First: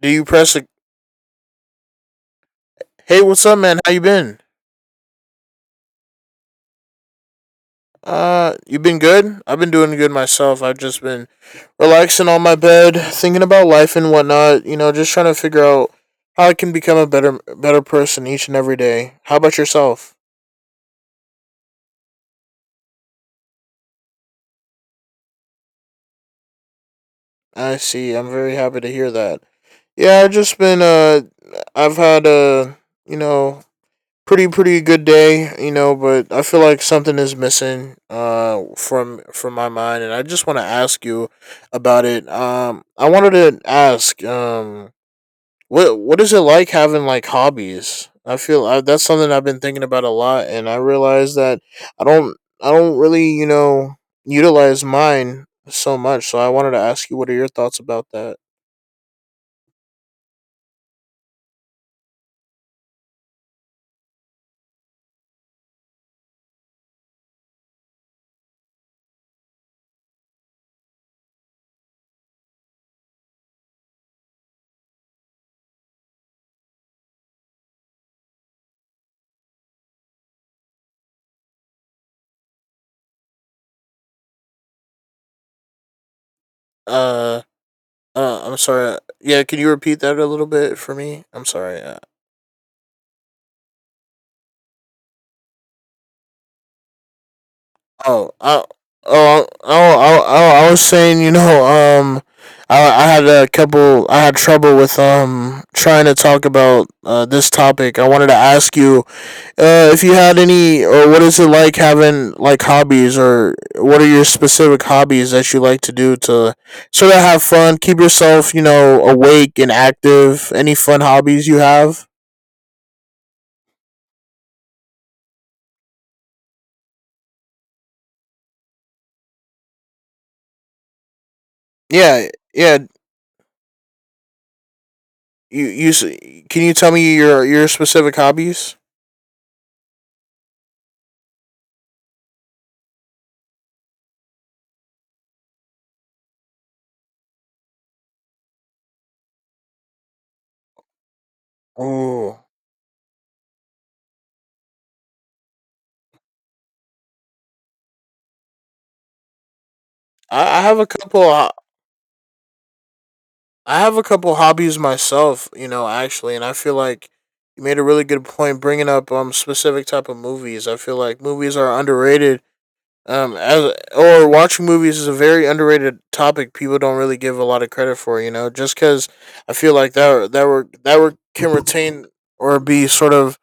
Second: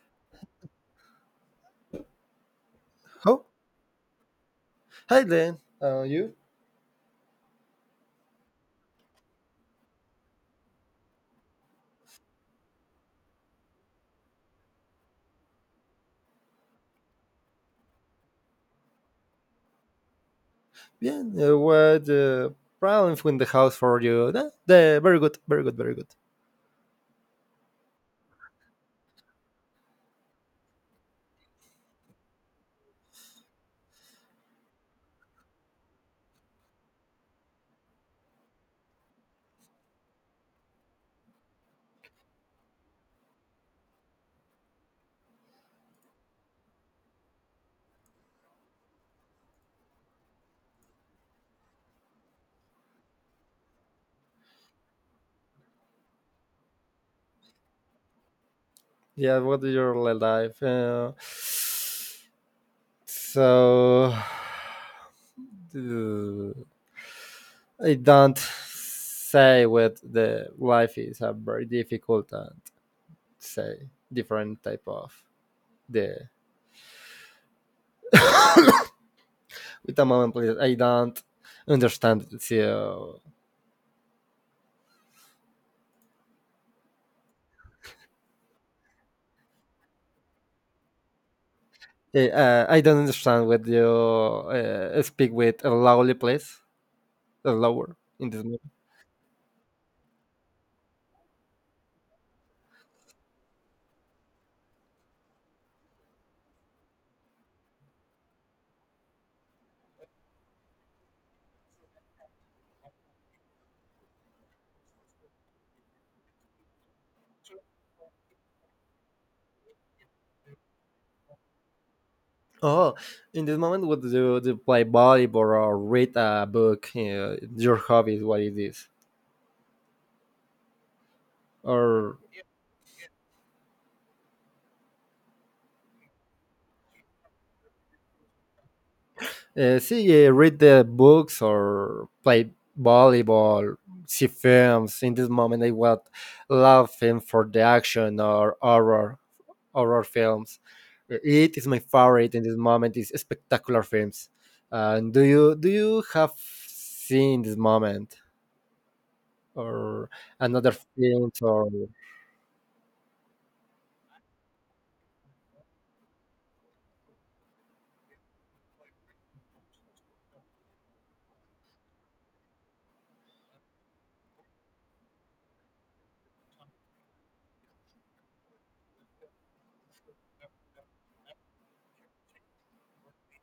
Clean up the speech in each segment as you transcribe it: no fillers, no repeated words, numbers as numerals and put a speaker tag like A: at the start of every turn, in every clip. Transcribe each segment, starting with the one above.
A: Do you press a Hey,
B: Oh,
A: what's up, man? How you been?
B: hi then. You?
A: You been good? I've been doing good myself. I've just been relaxing on my bed, thinking about life and whatnot, you know, just trying to figure out how I can become a better person each and every day. How about yourself?
B: Yeah. What problems with the house for you? Nah, very good, very good, very good.
A: I see. I'm very happy to hear that. Yeah, I've just been I've had you know pretty good day, but I feel like something is missing from my mind, and I just want to ask you about it. I wanted to ask what is it like having like hobbies? That's something I've been thinking about a lot, and I realize that I don't I don't really, you know, utilize mine so much. So I wanted to ask you, what are your thoughts about that?
B: Yeah. What is your life? So uh, I don't say what the life is. A very difficult and say different type of the with a moment, please. I don't understand. So
A: Uh I'm sorry. Yeah, can you repeat that a little bit for me? I'm sorry.
B: I don't understand what you speak with a lowly place, a lower
A: Oh,
B: in this
A: I,
B: moment.
A: oh, I was saying, you know, um, I had a couple, I had trouble with, trying to talk about, this topic. I wanted to ask you, if you had any, or what is it like having, like, hobbies, or what are your specific hobbies that you like to do to sort of have fun, keep yourself, you know, awake and active? Any fun hobbies you have?
B: Oh, in this moment, what do you play volleyball or read a book? Your hobby is what it is, or
A: Yeah, yeah, you, you, s- can you tell me your specific hobbies?
B: see, read the books or play volleyball, see films. In this moment, I would love film for the action or Horror films. It is my favorite in
A: Oh.
B: this moment. Is spectacular films. And do you have seen this moment or
A: I
B: another
A: have a couple.
B: films or
A: I have a couple hobbies myself, you know, actually, and I feel like you made a really good point bringing up specific type of movies. I feel like movies are underrated. As or watching movies is a very underrated topic. People don't really give a lot of credit for, you know, just because I feel like that were can retain or be sort of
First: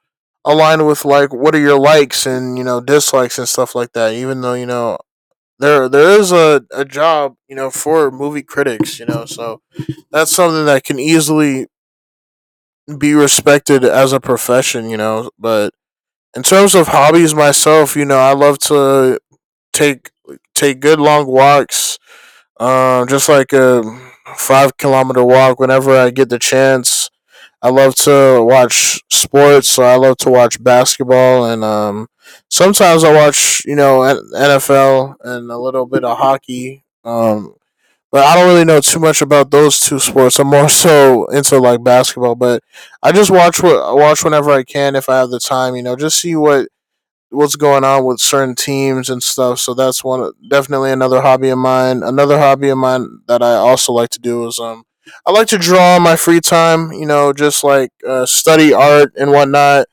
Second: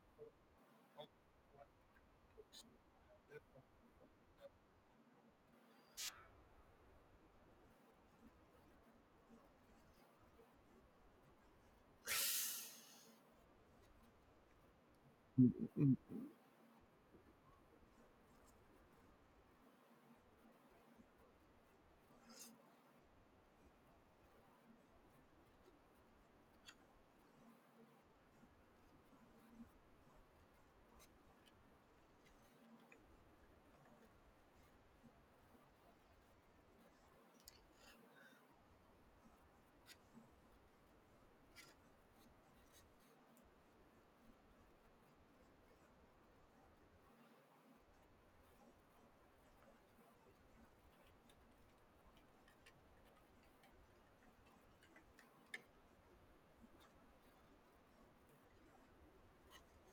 A: aligned with like what are your likes and, you know, dislikes and stuff like that. Even though, you know, there is a job, you know, for movie critics, you know, so that's something that can easily be respected as a profession, you know, but in terms of hobbies myself, you know, I love to take take good long walks, just like a 5 kilometer walk whenever I get the chance. I love to watch sports, so I love to watch basketball, and sometimes I watch, you know, NFL and a little bit of hockey. But I don't really know too much about those two sports. I'm more so into like basketball, but I just watch what I watch whenever I can if I have the time. You know, just see what what's going on with certain teams and stuff. So that's one definitely another hobby of mine. Another hobby of mine that I also like to do is I like to draw in my free time. You know, just like study art and whatnot,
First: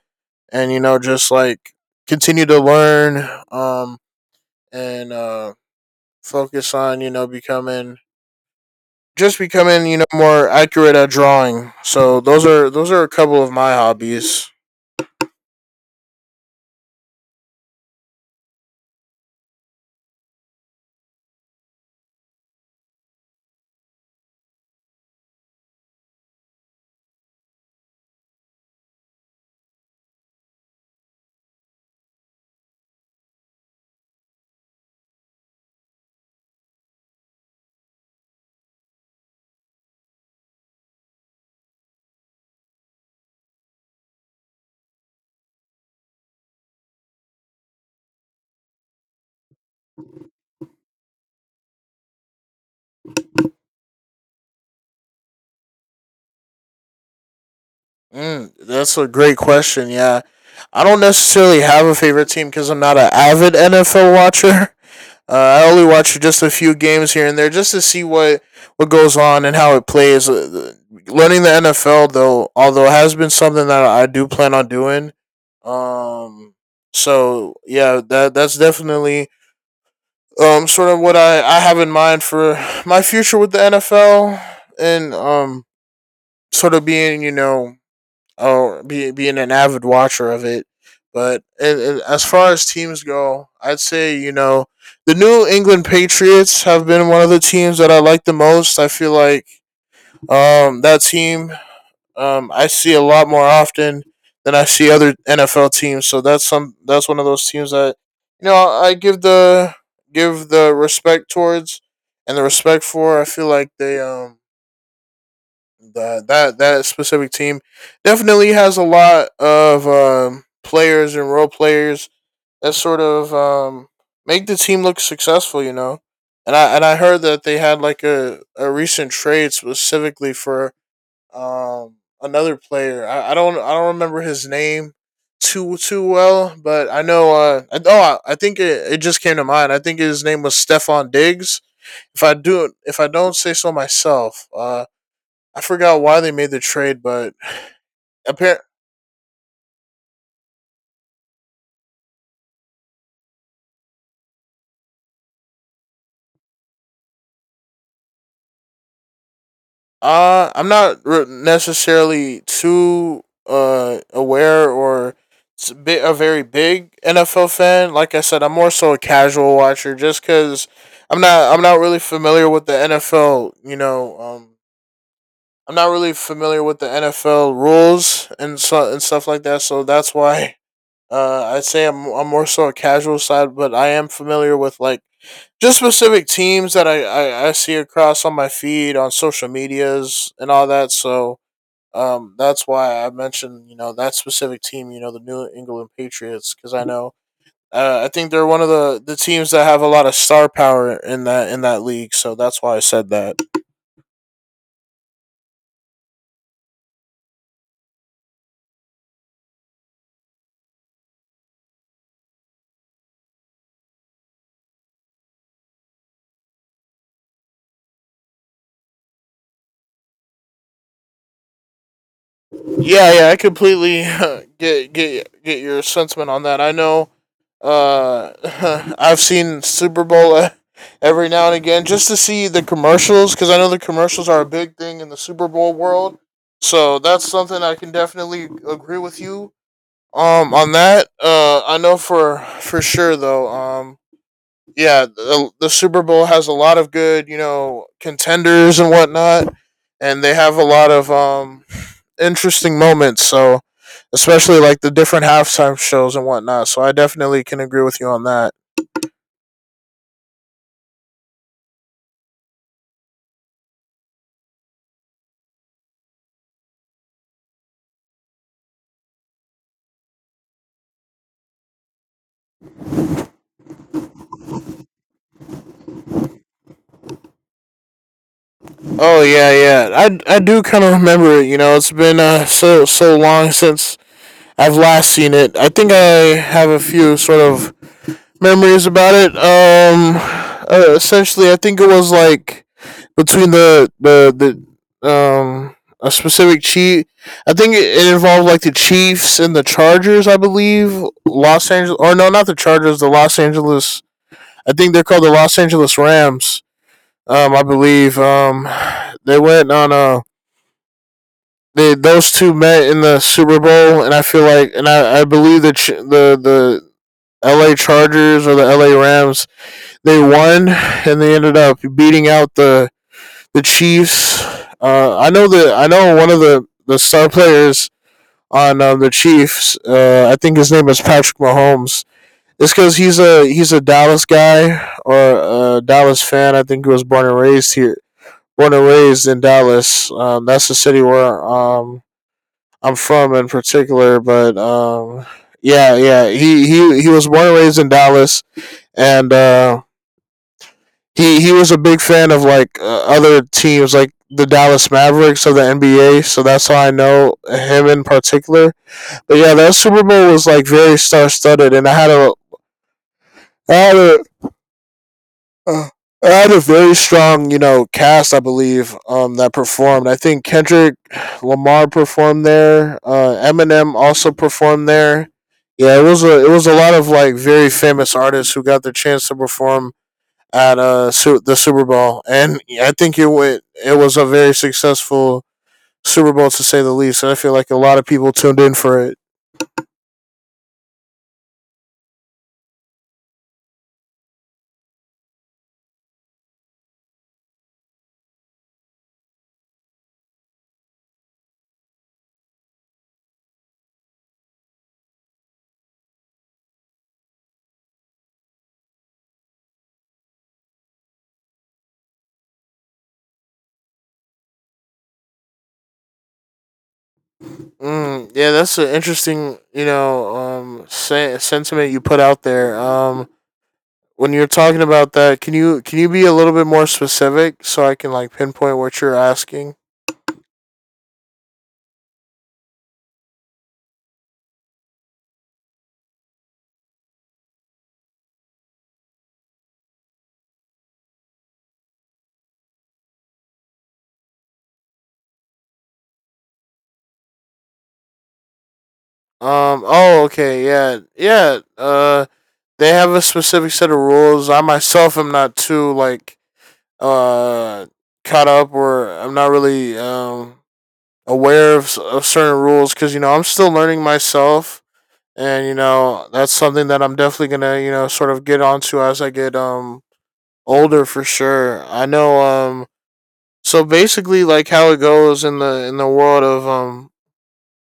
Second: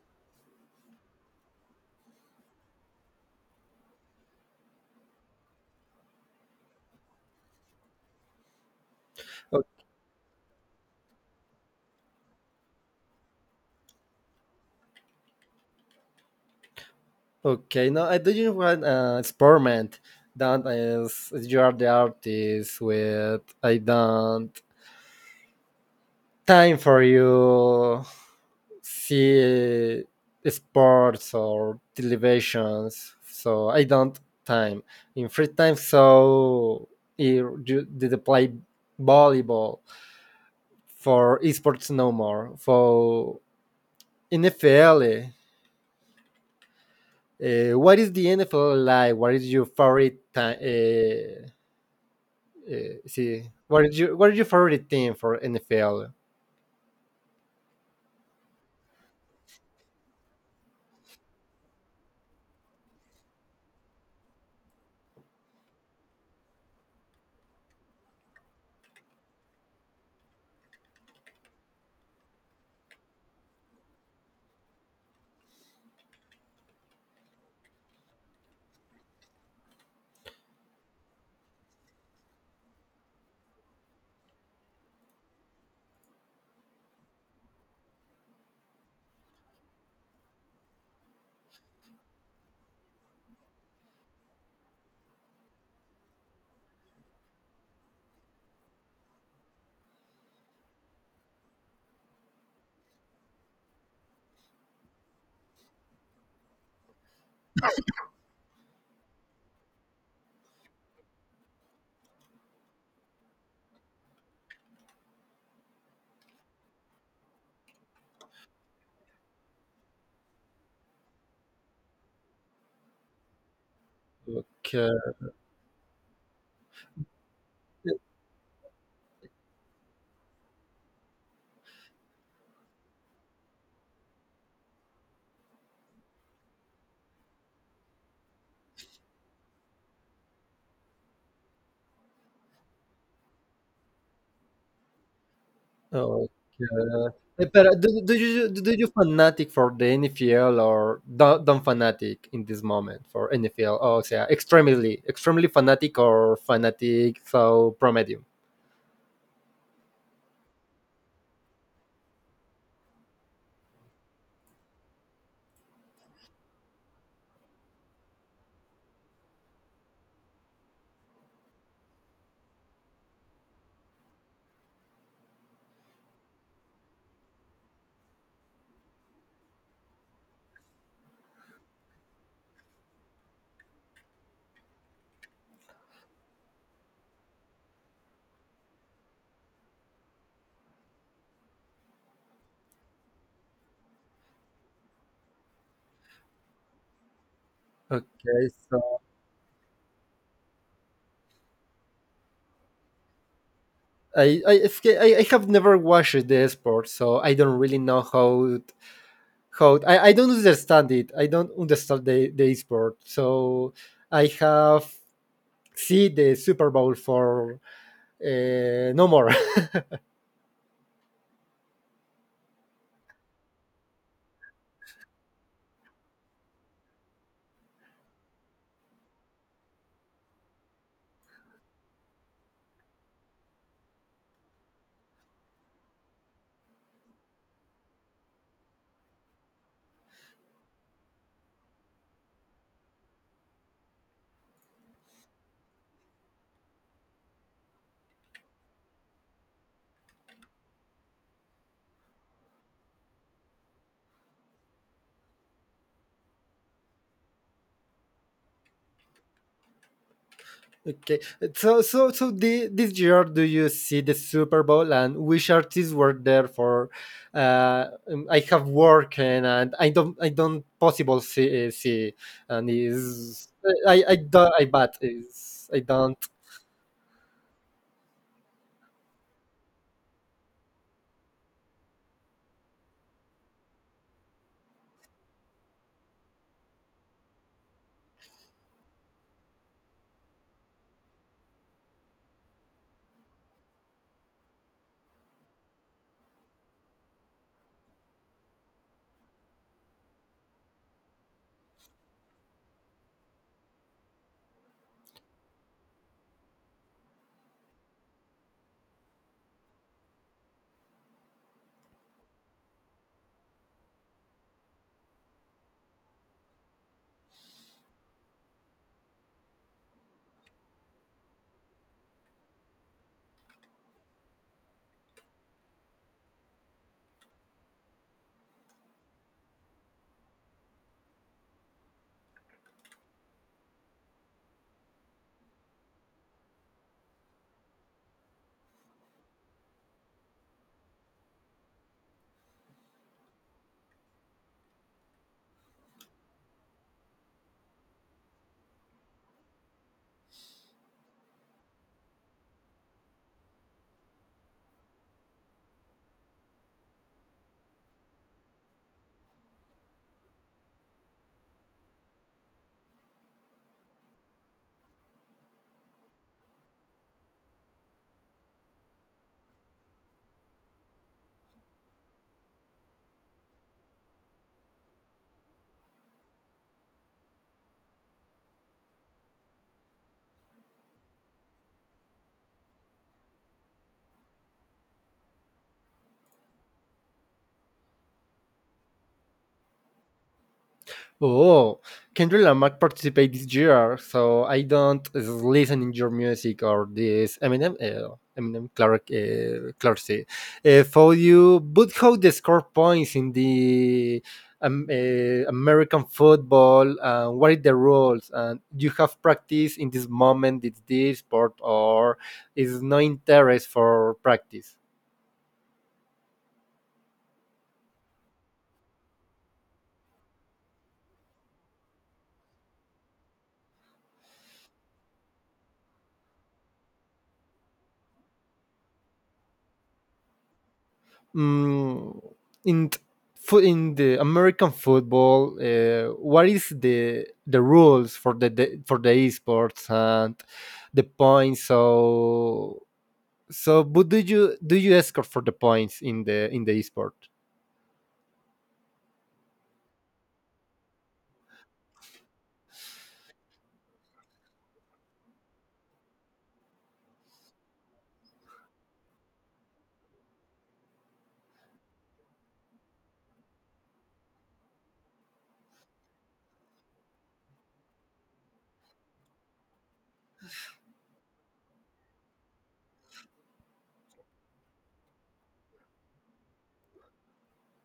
A: and you know just like continue to learn and focus on, you know, becoming just
B: o-
A: becoming, you know, more accurate at drawing. So those are a couple of my hobbies.
B: okay? No, I do you want experiment that is you are the artist with I don't time for you see sports or televisions so I don't time in free time so you did play volleyball for esports no more for NFL, what is the NFL like, what is your favorite time, see, what is your favorite team for NFL.
A: Mm, that's a great question. Yeah, I don't necessarily have a favorite team because I'm not an avid NFL watcher. Uh, I only watch just a few games here and there just to see what goes on and how it plays. Learning the NFL though, although it has been something that I do plan on doing. Um, so yeah, that that's definitely sort of what I have in mind for my future with the NFL, and sort of being, you know, being an avid watcher of it. But as far as teams go, I'd say, you know, the New England Patriots have been one of the teams that I like the most. I feel like that team, I see a lot more often than I see other NFL teams. So that's some that's one of those teams that, you know, I give the respect towards and the respect for. I feel like they that specific team definitely has a lot of players and role players that sort of make the team
B: Okay.
A: look successful. You know. And and I heard that they had like a recent trade specifically for um another player. I don't remember his name too well, but I know oh, I think it just came to mind. I think his name was Stefan Diggs. If I don't say so myself, I forgot why
B: Oh,
A: they made the trade,
B: okay.
A: but
B: Pero do, do you
A: apparent
B: do you fanatic for the NFL, or don't fanatic in this moment for NFL? Oh, so extremely fanatic or fanatic so promedium.
A: I'm not necessarily too aware or a very big NFL fan. Like I said, I'm more so a casual watcher, just because I'm not really familiar with the NFL. You know, I'm not really familiar with the NFL rules and so and stuff like that. So that's why I'd say I'm more so a casual side, but I am familiar with like just specific teams that I see across on my feed on social medias and all that. So that's why I mentioned, you know, that specific team. You know, the New England Patriots, because I know I think they're
B: Okay,
A: one of
B: so
A: the teams that have a lot of star power in that league. So that's why I said that.
B: I, it's ca- I have never watched the sport, so I don't really know how it, I don't understand it. I don't understand the sport, so I have see the Super Bowl for no more.
A: Yeah, I completely get your sentiment on that. I know. Uh, I've seen Super Bowl every now and again just to see the commercials, because I know the commercials are a big thing in the Super Bowl world. So that's something I can definitely agree with you on that. I know for sure though. Yeah, the Super Bowl has a lot of good, you know, contenders and whatnot, and they have a lot of interesting moments. So especially like the different halftime shows and whatnot. So I definitely can agree with you on that.
B: Okay. So so so this year do you see the Super Bowl, and which artists were there for I have work, and I don't possible see, and is I do I bet is I don't.
A: Oh yeah, yeah. I do kind of remember it. You know, it's been so long since I've last seen it. I think I have a few sort of memories about it. Essentially, I think it was like between the a specific chief. I think it involved like the Chiefs and the Chargers. I believe Los Angeles, or no, not the Chargers. The Los Angeles. I think they're called the Los Angeles Rams. I believe. They went on a they those two met in the Super Bowl, and I feel like, and I believe that the L.A. Chargers or the L.A. Rams they won, and they ended up beating out the Chiefs. I know the I know one of the star players on the Chiefs. I think his name is Patrick Mahomes. It's because he's a Dallas guy or a Dallas fan. I think he was born and raised here, born and raised in Dallas. That's the city where I'm from in particular, but yeah, he was born and raised in Dallas, and he was a big fan of like other teams, like the Dallas Mavericks of the NBA. So that's how I know him in particular. But yeah, that Super Bowl was like very star studded, and I had a Uh, I had a very strong, you know, cast. I believe that performed. I think Kendrick Lamar performed there. Eminem also performed there. Yeah, it was a lot of like very famous artists who got the chance to perform at the Super Bowl, and I think it went, it was a very successful Super Bowl to say the least. And I feel like a lot of people tuned in for it.
B: Oh, Kendrick Lamar participated this year, so I don't listen in your music or this Eminem Clark, Clarksey, for you. But how they score points in the American football? What are the rules? And you have practice in this moment? It's this sport, or is no interest for practice?
A: Mm, yeah, that's an interesting, you know, sentiment you put out there. When you're talking about that, can you be a little bit more specific so I can like pinpoint what you're asking?
B: mm, in t- in the American football, what is the rules for the for the esports and the points? So, but do you escort for the points in the esport?
A: Oh, okay. Yeah. Yeah. They have a specific set of rules. I myself am not too like uh caught up, or I'm not really aware of certain rules because, you know, I'm still learning myself, and you know that's something that I'm definitely gonna, you know, sort of get onto as I get older for sure. I know so basically, like how it goes in the world of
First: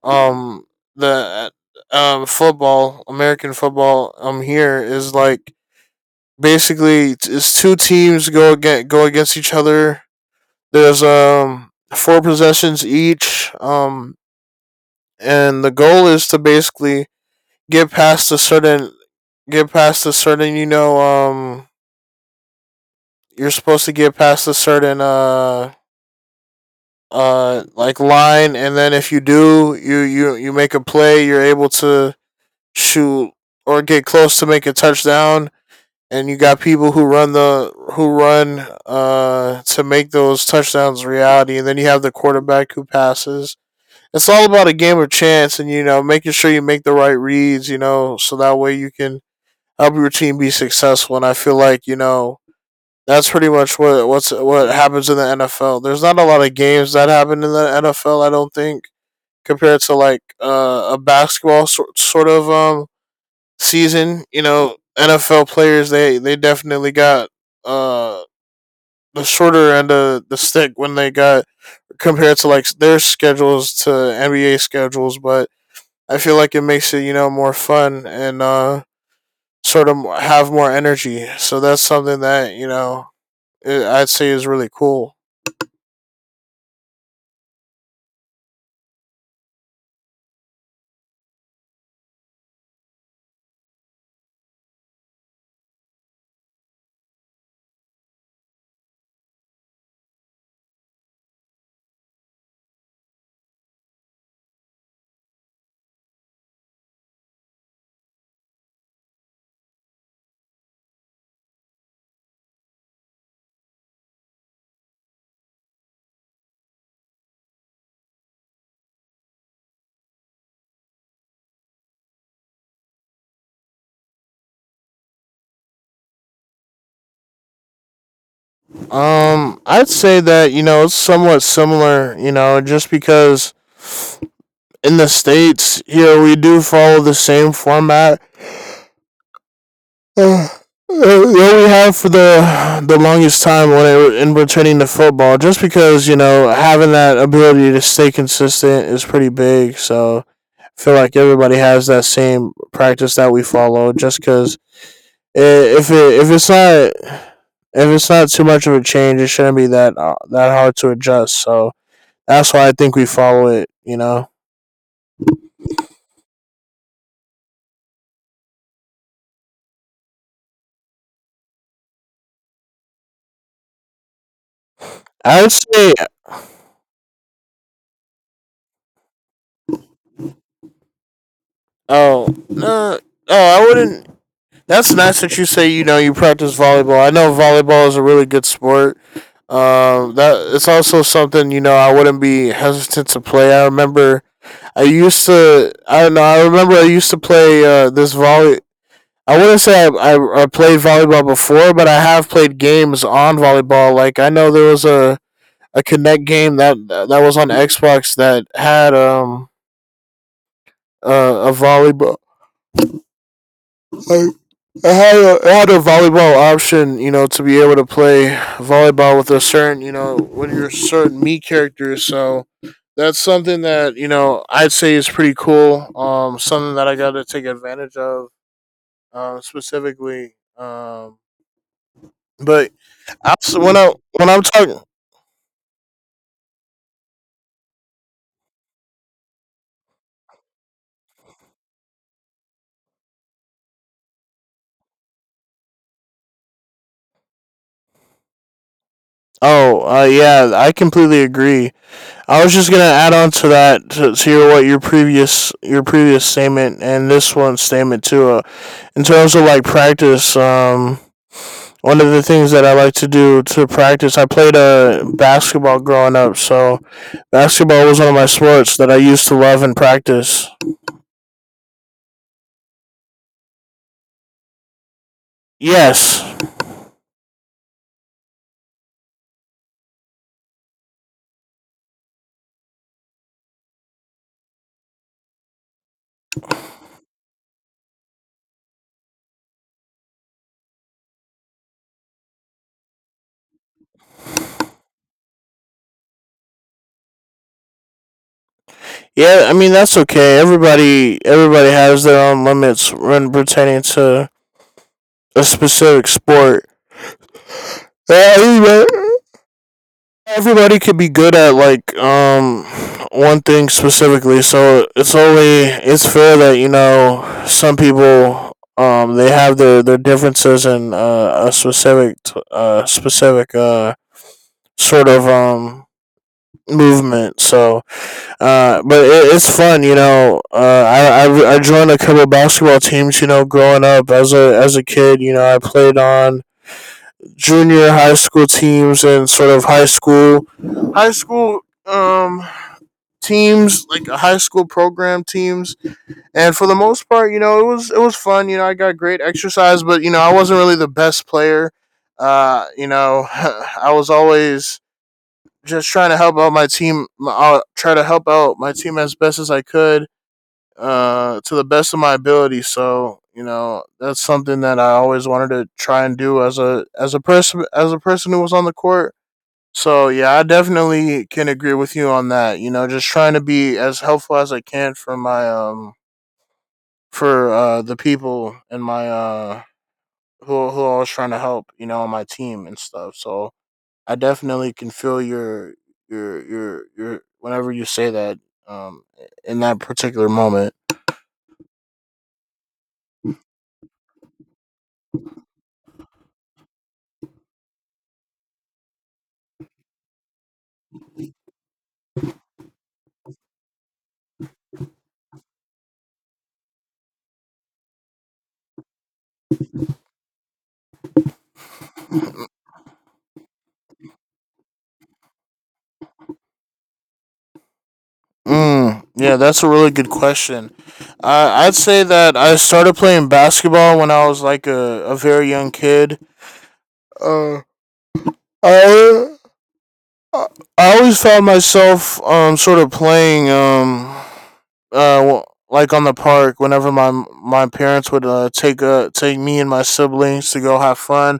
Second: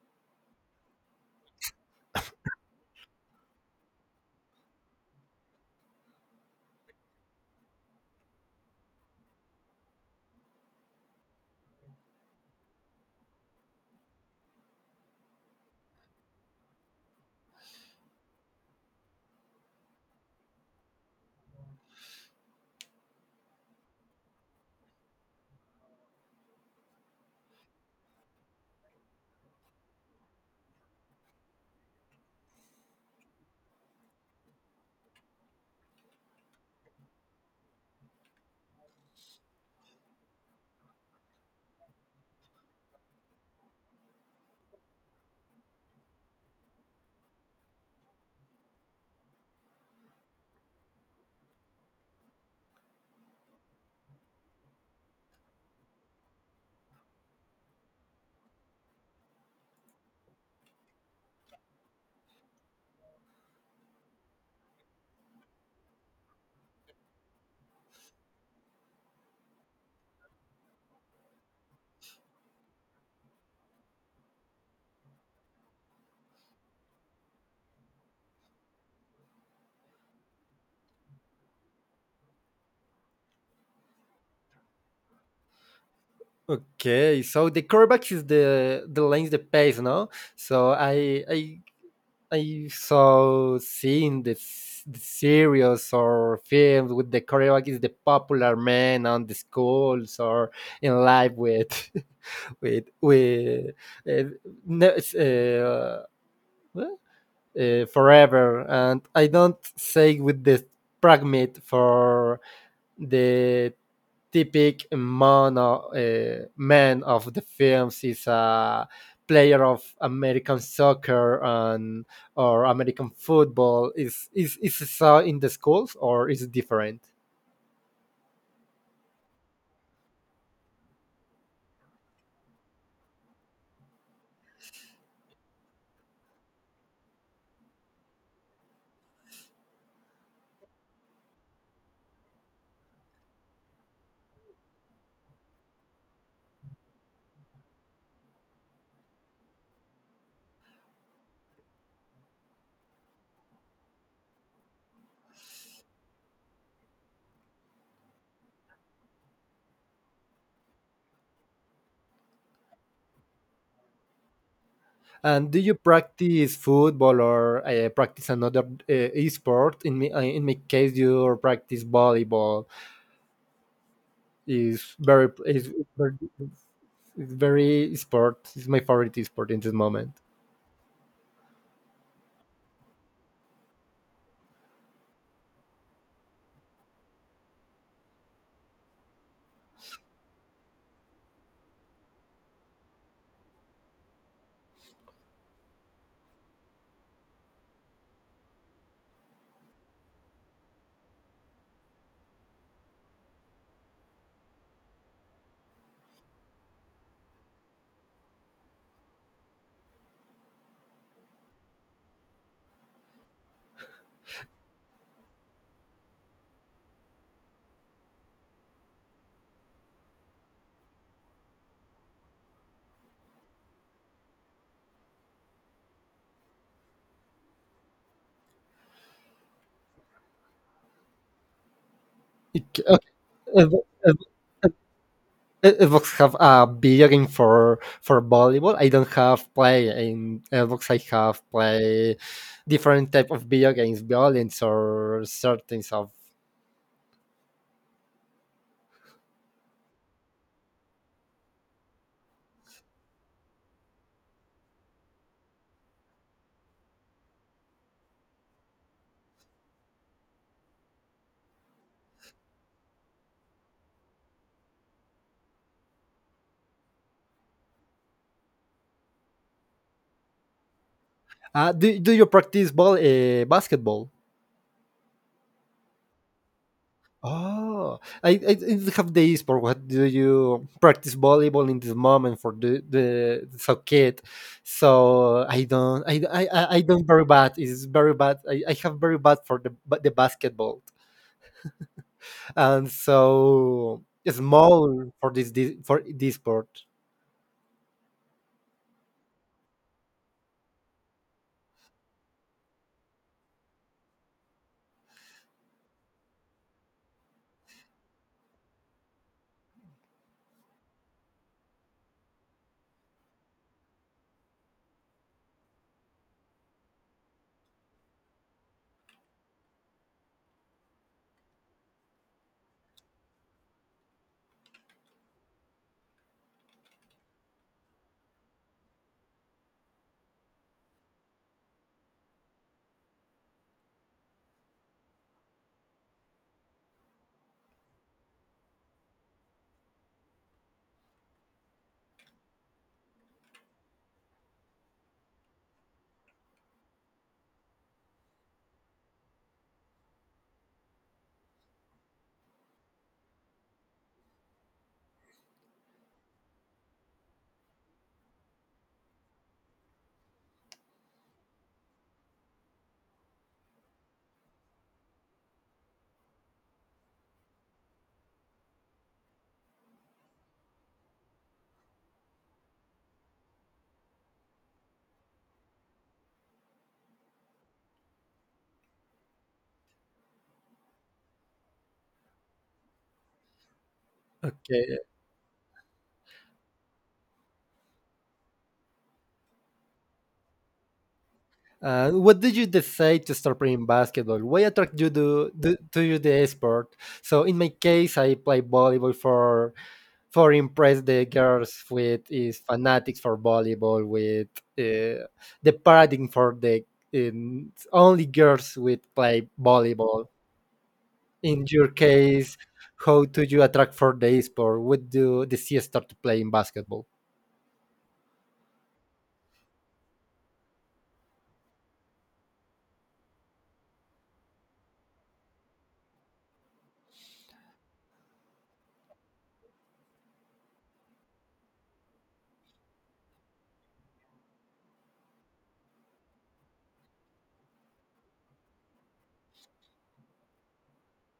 A: um the football, American football, here is like basically two teams go against each other. There's four possessions each. And the goal is to basically get past a certain get past a certain you're supposed to get past a certain like line, and then if you do, you make a play, you're able to shoot or get close to make a touchdown. And you got people who run the who run to make those touchdowns a reality, and then you have the quarterback who passes. It's all about a game of chance, and you know, making sure you make the right reads, you know, so that way you can help your team be successful. And I feel like, you know, that's pretty much what happens in the NFL. There's not a lot of games that happen in the NFL, I don't think, compared to like a basketball sort of season. You know, NFL players, they definitely got uh the shorter end of the stick when they got compared to like their schedules to NBA schedules. But I feel like it makes it, you know, more fun and sort of have more energy. So that's something that, you know, I'd say is really cool.
B: Okay, so the quarterback is the lines the pace, no? So I so seeing the series or films with the Korean is the popular man on the schools or in life with with uh, no, it's, forever, and I don't say with the pragmat for the typical man of, man of the films is a player of American soccer and or American football. Is it so in the schools or is it different?
A: I'd say that, you know, it's somewhat similar. You know, just because in the states here, we do follow the same format that we have for the longest time when in returning to football. Just because, you know, having that ability to stay consistent is pretty big. So I feel like everybody has that same practice that we follow. Just because if it's not, if it's not too much of a change, it shouldn't be that that hard to adjust. So that's why I think we follow it, you know.
B: And do you practice football or practice another sport? In me, in my case, you practice volleyball. is very
A: I would
B: is
A: say,
B: very, is very sport. It's my favorite sport in this moment.
A: oh no, oh I wouldn't. That's nice that you say, you know, you practice volleyball. I know volleyball is a really good sport. That it's also something, you know, I wouldn't be hesitant to play. I remember I used to. I don't know. I remember I used to play this volley. I wouldn't say I played volleyball before, but I have played games on volleyball. Like, I know there was a Kinect game that was on Xbox that had a volleyball. I, I had a volleyball option, you know, to be able to play volleyball with a certain, you know, with your certain me character. So that's something that, you know, I'd say is pretty cool. Something that I got to take advantage of, specifically. But
B: Okay, okay,
A: I
B: uh,
A: when I'm
B: uh,
A: talking,
B: Xbox have a video game for volleyball. I don't have play in Xbox. I have play different type of video games, violence or certain stuff.
A: oh yeah, I completely agree. I was just gonna add on to that, to your what your previous statement, and this one statement too. In terms of like practice, one of the things that I like to do to practice, I played basketball growing up, so basketball was one of my sports that I used to love and practice.
B: Do you practice ball basketball?
A: Yes,
B: Oh, I didn't have the esport. What do you practice volleyball in this moment for the so kid? So I don't very bad. It's very bad. I have very bad for the basketball, and so small for this for this sport.
A: yeah, I mean that's okay. Everybody has their own limits when pertaining to a specific sport. Everybody could be good at like one thing specifically, so it's only it's fair that, you know, some people, they have their differences in a specific sort of movement. So but it's fun, you know. I joined a couple basketball teams, you know, growing up as a kid. You know, I played on junior high school teams and sort of high school um teams, like high school program teams. And for the most part, you know, it was fun. You know, I got great exercise, but you know, I wasn't really the best player. Uh, you know, I was always just trying to help out my team. I'll try to help out my team as best as I could, to the best of my ability. So you know, that's something that I always wanted to try and do, as a person, as a person who was on the court. So yeah, I definitely can agree with you on that. You know, just trying to be as helpful as I can for my for the people and my who I was trying to help. You know, on my team and stuff. So I definitely can
B: Okay.
A: feel your your, whenever you say that, um in that particular moment.
B: What did you decide to start playing basketball? Why attract you to, to you the sport? So in my case, I play volleyball for impress the girls with is fanatics for volleyball with uh, the paradigm for the only girls with play volleyball. In your case, how do you attract for the sport? What do the CS start to play in basketball?
A: Mm, yeah, that's a really good question. I'd say that I started playing basketball when I was like a very young kid. Uh, I I I always found myself sort of playing uh w- like on the park whenever my parents would take me and my siblings to go have fun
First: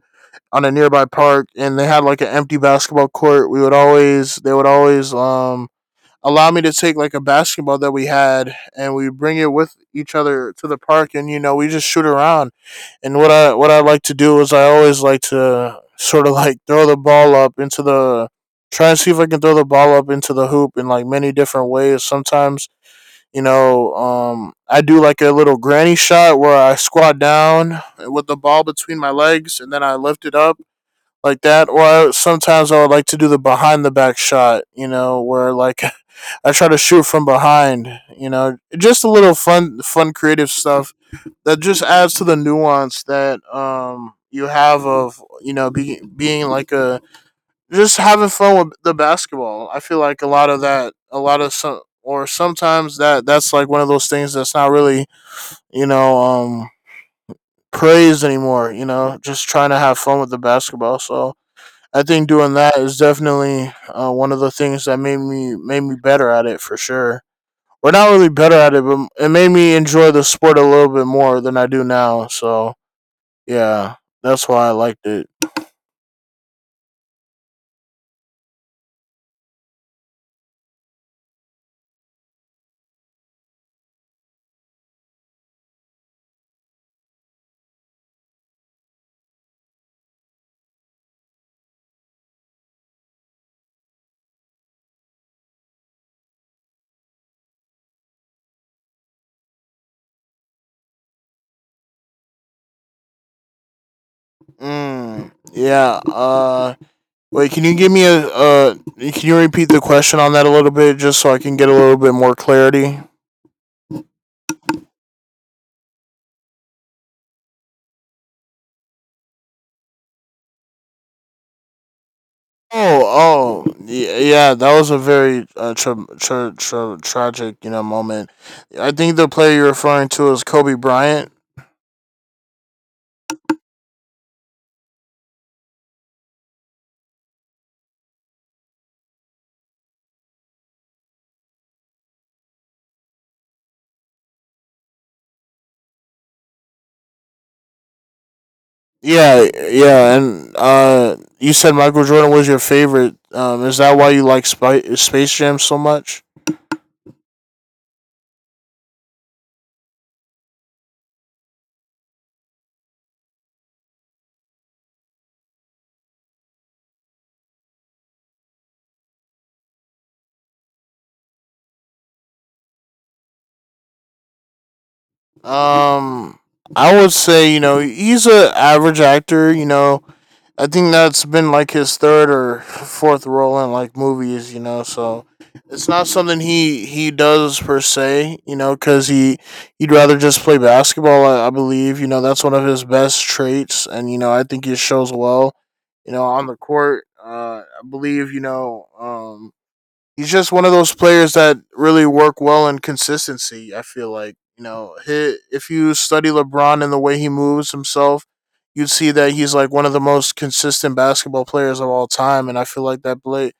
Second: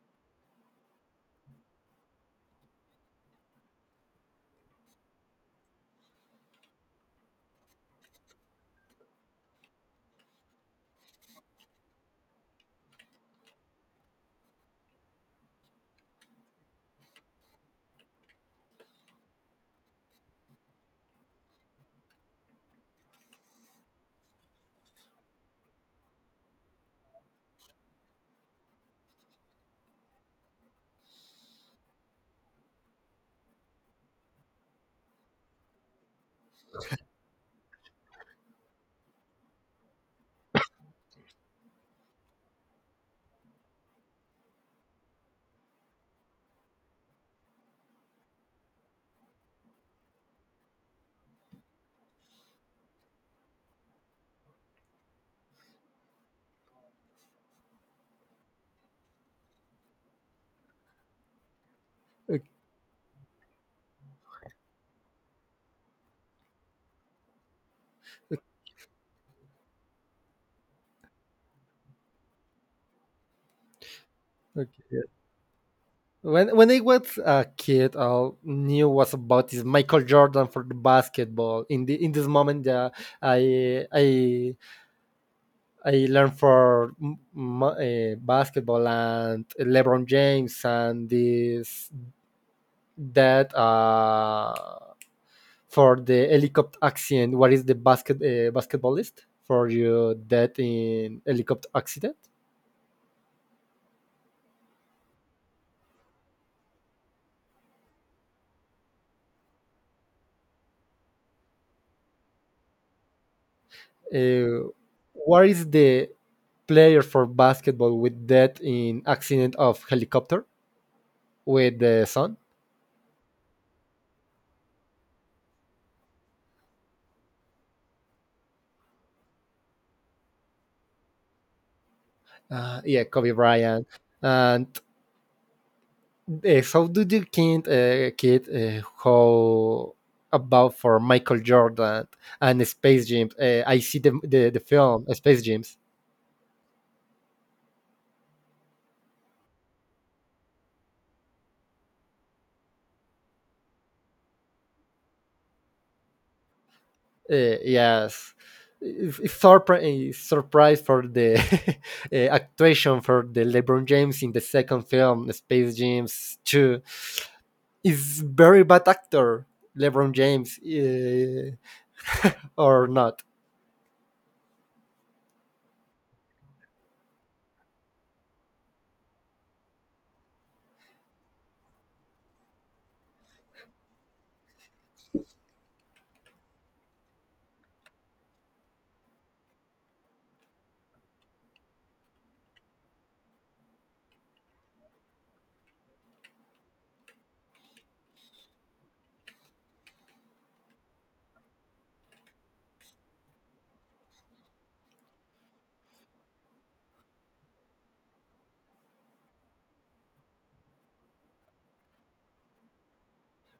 A: on a nearby park, and they had like an empty basketball court. We would always they would always allow me to take like a basketball that we had, and we bring it with each other to the park. And you know, we just shoot around. And what I like to do is, I always like to sort of like throw the ball up into the try and see if I can throw the ball up into the hoop in like many different ways. Sometimes, you know, I do like a little granny shot where I squat down with the ball between my legs and then I lift it up like that. Or sometimes I would like to do the behind the back shot, you know, where like I try to shoot from behind, you know. Just a little fun creative stuff that just adds to the nuance that you have of, you know, being like a, just having fun with the basketball. I feel like a lot of that, a lot of some. Or sometimes that's like one of those things that's not really, you know, praised anymore. You know, just trying to have fun with the basketball. So I think doing that is definitely, one of the things that made me better at it for sure. We're not really better at it, but it made me enjoy the sport a little bit more than I do now. So yeah, that's why I
B: Okay.
A: liked it.
B: When I was a kid, all knew was about is Michael Jordan for the basketball. In this moment, yeah, I learned for basketball and LeBron James, and this that for the helicopter accident. What is the basketballist for your death in helicopter accident?
A: Mm, yeah. Wait, can you give me a Can you repeat the question on that a little bit, just so I can get a little bit more clarity?
B: Uh, what is the player for basketball with death in accident of helicopter with the son?
A: Oh, oh, yeah, yeah. That was a very tragic, you know, moment. I think the player you're referring to is Kobe Bryant.
B: Yeah, Kobe Bryant, and yes, how do you think, kid, how about for Michael Jordan and Space Jam? I see the film, Space Jam.
A: Yeah, yeah, and you said Michael Jordan was your favorite. Is that why you like Space Jam so much?
B: Yes, it's surprise for the actuation for the LeBron James in the second film Space Jams Two. Is very bad actor LeBron James, or not?
A: Um, I would say, you know, he's a average actor. You know, I think that's been like his third or fourth role in like movies, you know. So it's not something he does per se, you know, because he'd rather just play basketball. I believe, you know, that's one of his best traits. And you know, I think he shows well, you know, on the court. I believe, you know, he's just one of those players that really work well in consistency. I feel like, you know, he, if you study LeBron and the way he moves himself, you'd see that he's like one of the most consistent basketball players of all time. And I feel like that play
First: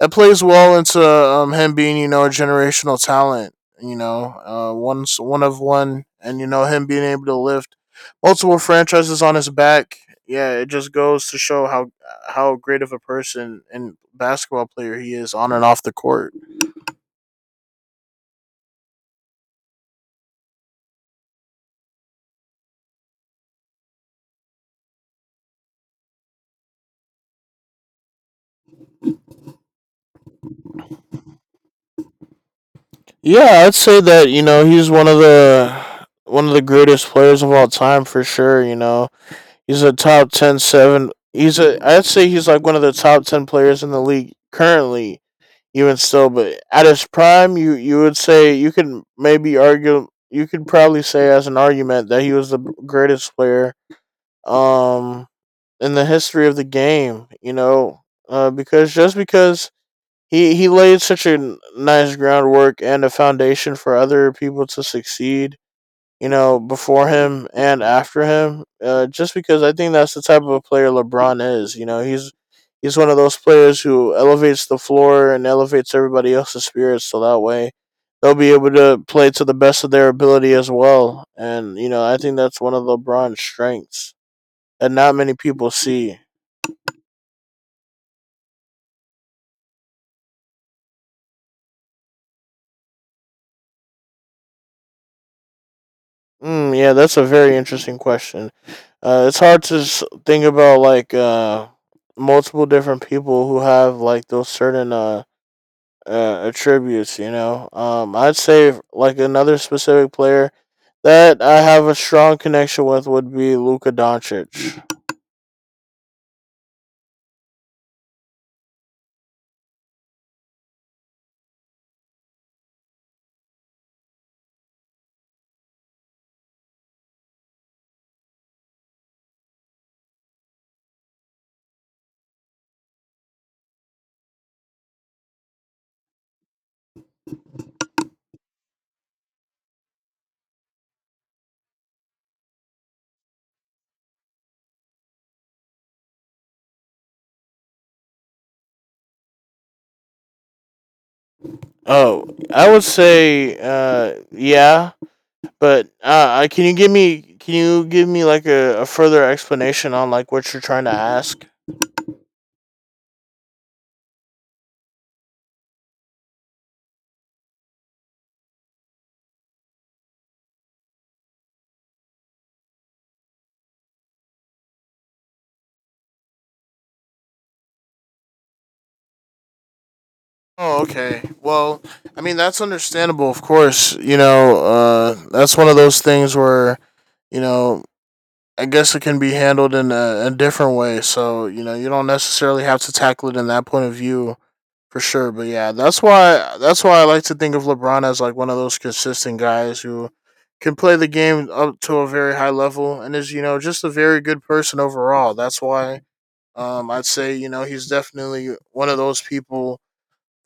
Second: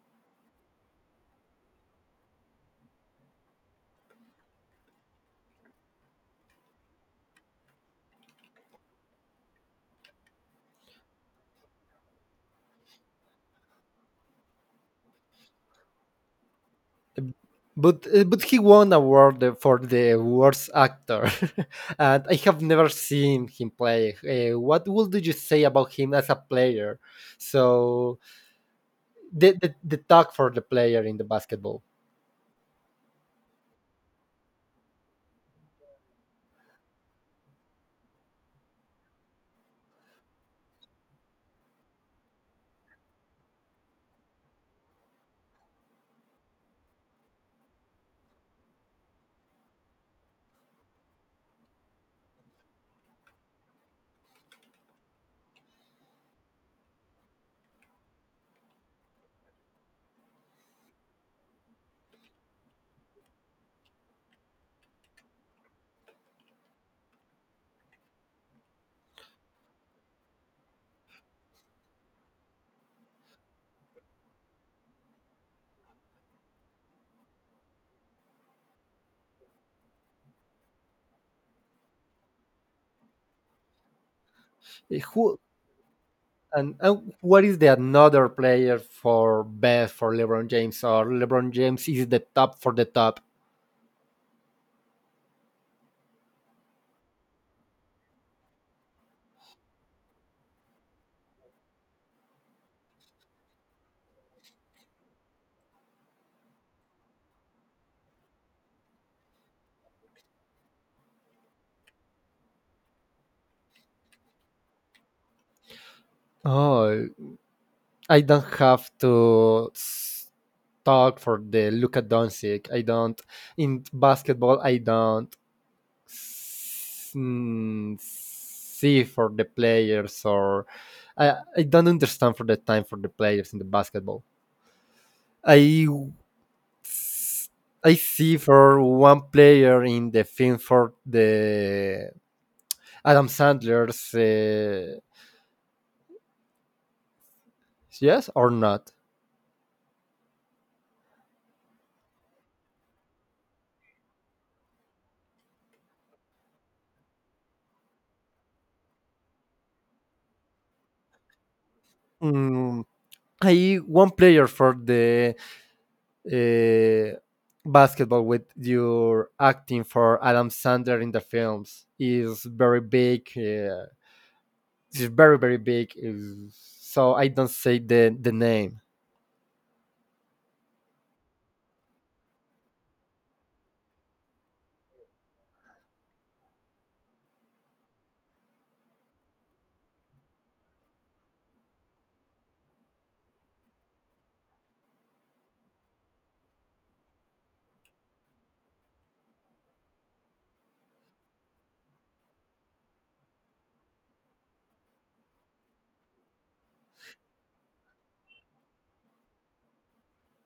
A: that plays well into, him being, you know, a generational talent. You know, one's one of one, and you know, him being able to lift multiple franchises on his back. Yeah, it just goes to show how great of a person and basketball player he is on and off the court.
B: But he won award for the worst actor, and I have never seen him play. What would you say about him as a player? So the talk for the player in the basketball.
A: Yeah, I'd say that, you know, he's one of the greatest players of all time for sure. You know, he's a top 10 7. He's a I'd say he's like one of the top ten players in the league currently, even still. But at his prime, you would say you could maybe argue, you could probably say as an argument that he was the greatest player um in the history of the game. You know, because just because he laid such a nice groundwork and a foundation for other people to succeed. You know, before him and after him. Just because I think that's the type of a player LeBron is. You know, he's one of those players who elevates the floor and elevates everybody else's spirits. So that way, they'll be able to play to the best of their ability as well. And you know, I think that's one of LeBron's strengths that not many
B: Who,
A: people see.
B: and what is the another player for best for LeBron James, or LeBron James is the top for the top?
A: Mm, yeah, that's a very interesting question. It's hard to think about like multiple different people who have like those certain attributes. I'd say like another specific player that I have a strong connection with would be Luka Doncic.
B: Oh, I don't have to talk for the Luka Doncic. I don't in basketball. I don't, see for the players, or I don't understand for the time for the players in the basketball. I see for one player in the film for the Adam Sandler's, yes or not.
A: Oh, I would say yeah, but can you give me can you give me like a further explanation on like what you're trying to ask?
B: Mm, I one player for the uh, basketball with your acting for Adam Sandler in the films is very big. It's very very big, so I don't say the name.
A: Oh, okay. Well, I mean that's understandable, of course. That's one of those things where you know I guess it can be handled in a different way. So you know, you don't necessarily have to tackle it in that point of view for sure. But yeah, that's why I like to think of LeBron as like one of those consistent guys who can play the game up to a very high level and is you know just a very good person overall. That's why I'd say you know he's definitely one of those people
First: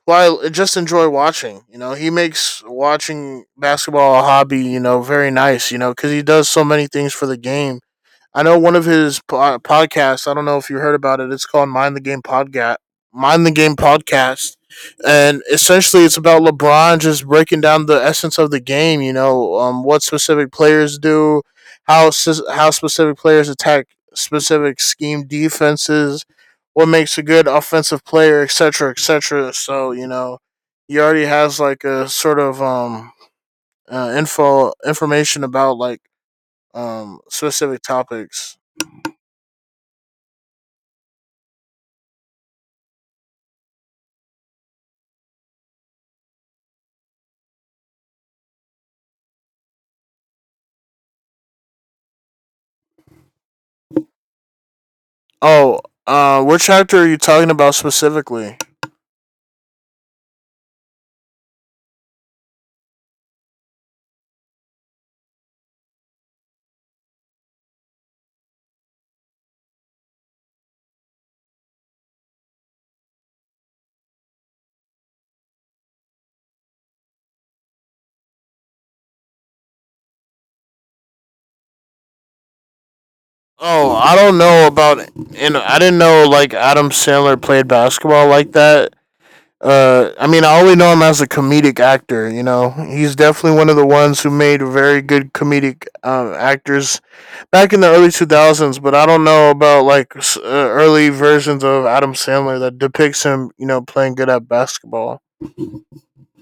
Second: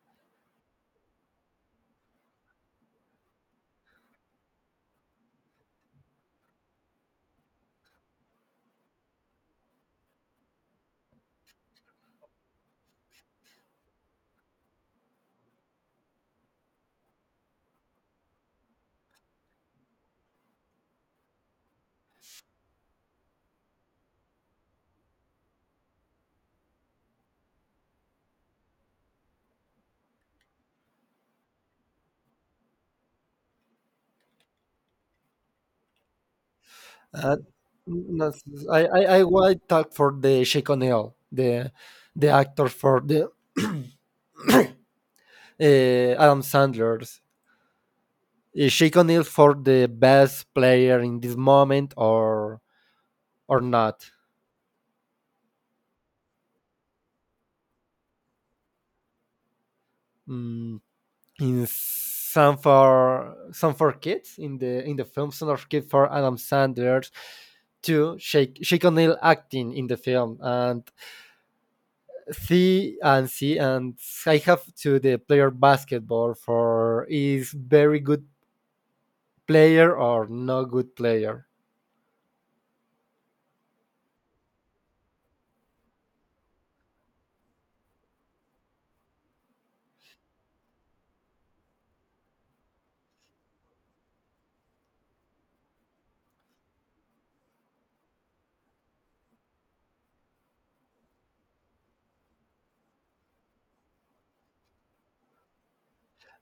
A: well, I just enjoy watching. You know, he makes watching basketball a hobby, you know, very nice, you know, because he does so many things for the game. I know one of his podcasts. I don't know if you heard about it. It's called Mind the Game Podcast. Mind the Game Podcast, and essentially it's about LeBron just breaking down the essence of the game. You know, what specific players do, how how specific players attack specific scheme defenses, what makes a good offensive player, etc., etc. So you know, he already has like a sort of info information about like
B: Uh,
A: specific
B: no,
A: topics.
B: I will talk for the Shake O'Neill, the actor for the Adam Sandler's. Is Shake O'Neill for the best player in this moment, or not?
A: Oh, which chapter are you talking about specifically?
B: Mm, in some for kids in the film, some for kids for Adam Sandler's to Shake O'Neill acting in the film, and I have to the player basketball for is very good player or no good player.
A: Oh, I don't know about it. And I didn't know like Adam Sandler played basketball like that. I mean, I only know him as a comedic actor. You know, he's definitely one of the ones who made very good comedic actors back in the early two thousands. But I don't know about like early versions of Adam Sandler that depicts him, you know, playing good at basketball.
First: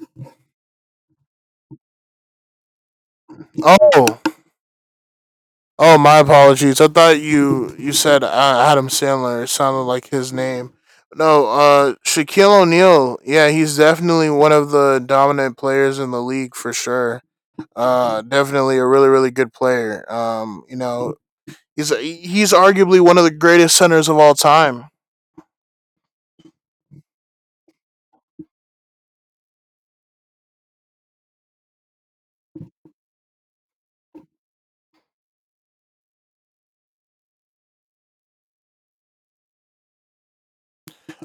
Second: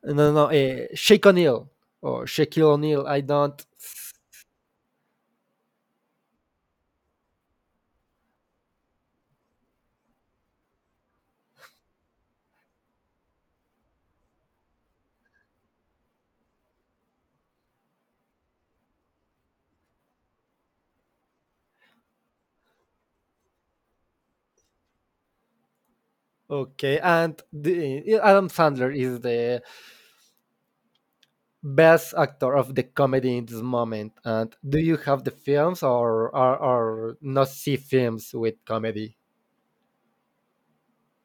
B: No, no, Shake O'Neal or Shaquille O'Neal. I don't.
A: Oh, oh, my apologies. I thought you said Adam Sandler. It sounded like his name. No, Shaquille O'Neal. Yeah, he's definitely one of the dominant players in the league for sure. Definitely a really good player. You know, he's arguably one of the greatest centers of all time.
B: Okay, and Adam Sandler is the best actor of the comedy in this moment. And do you have the films, or not see films with comedy?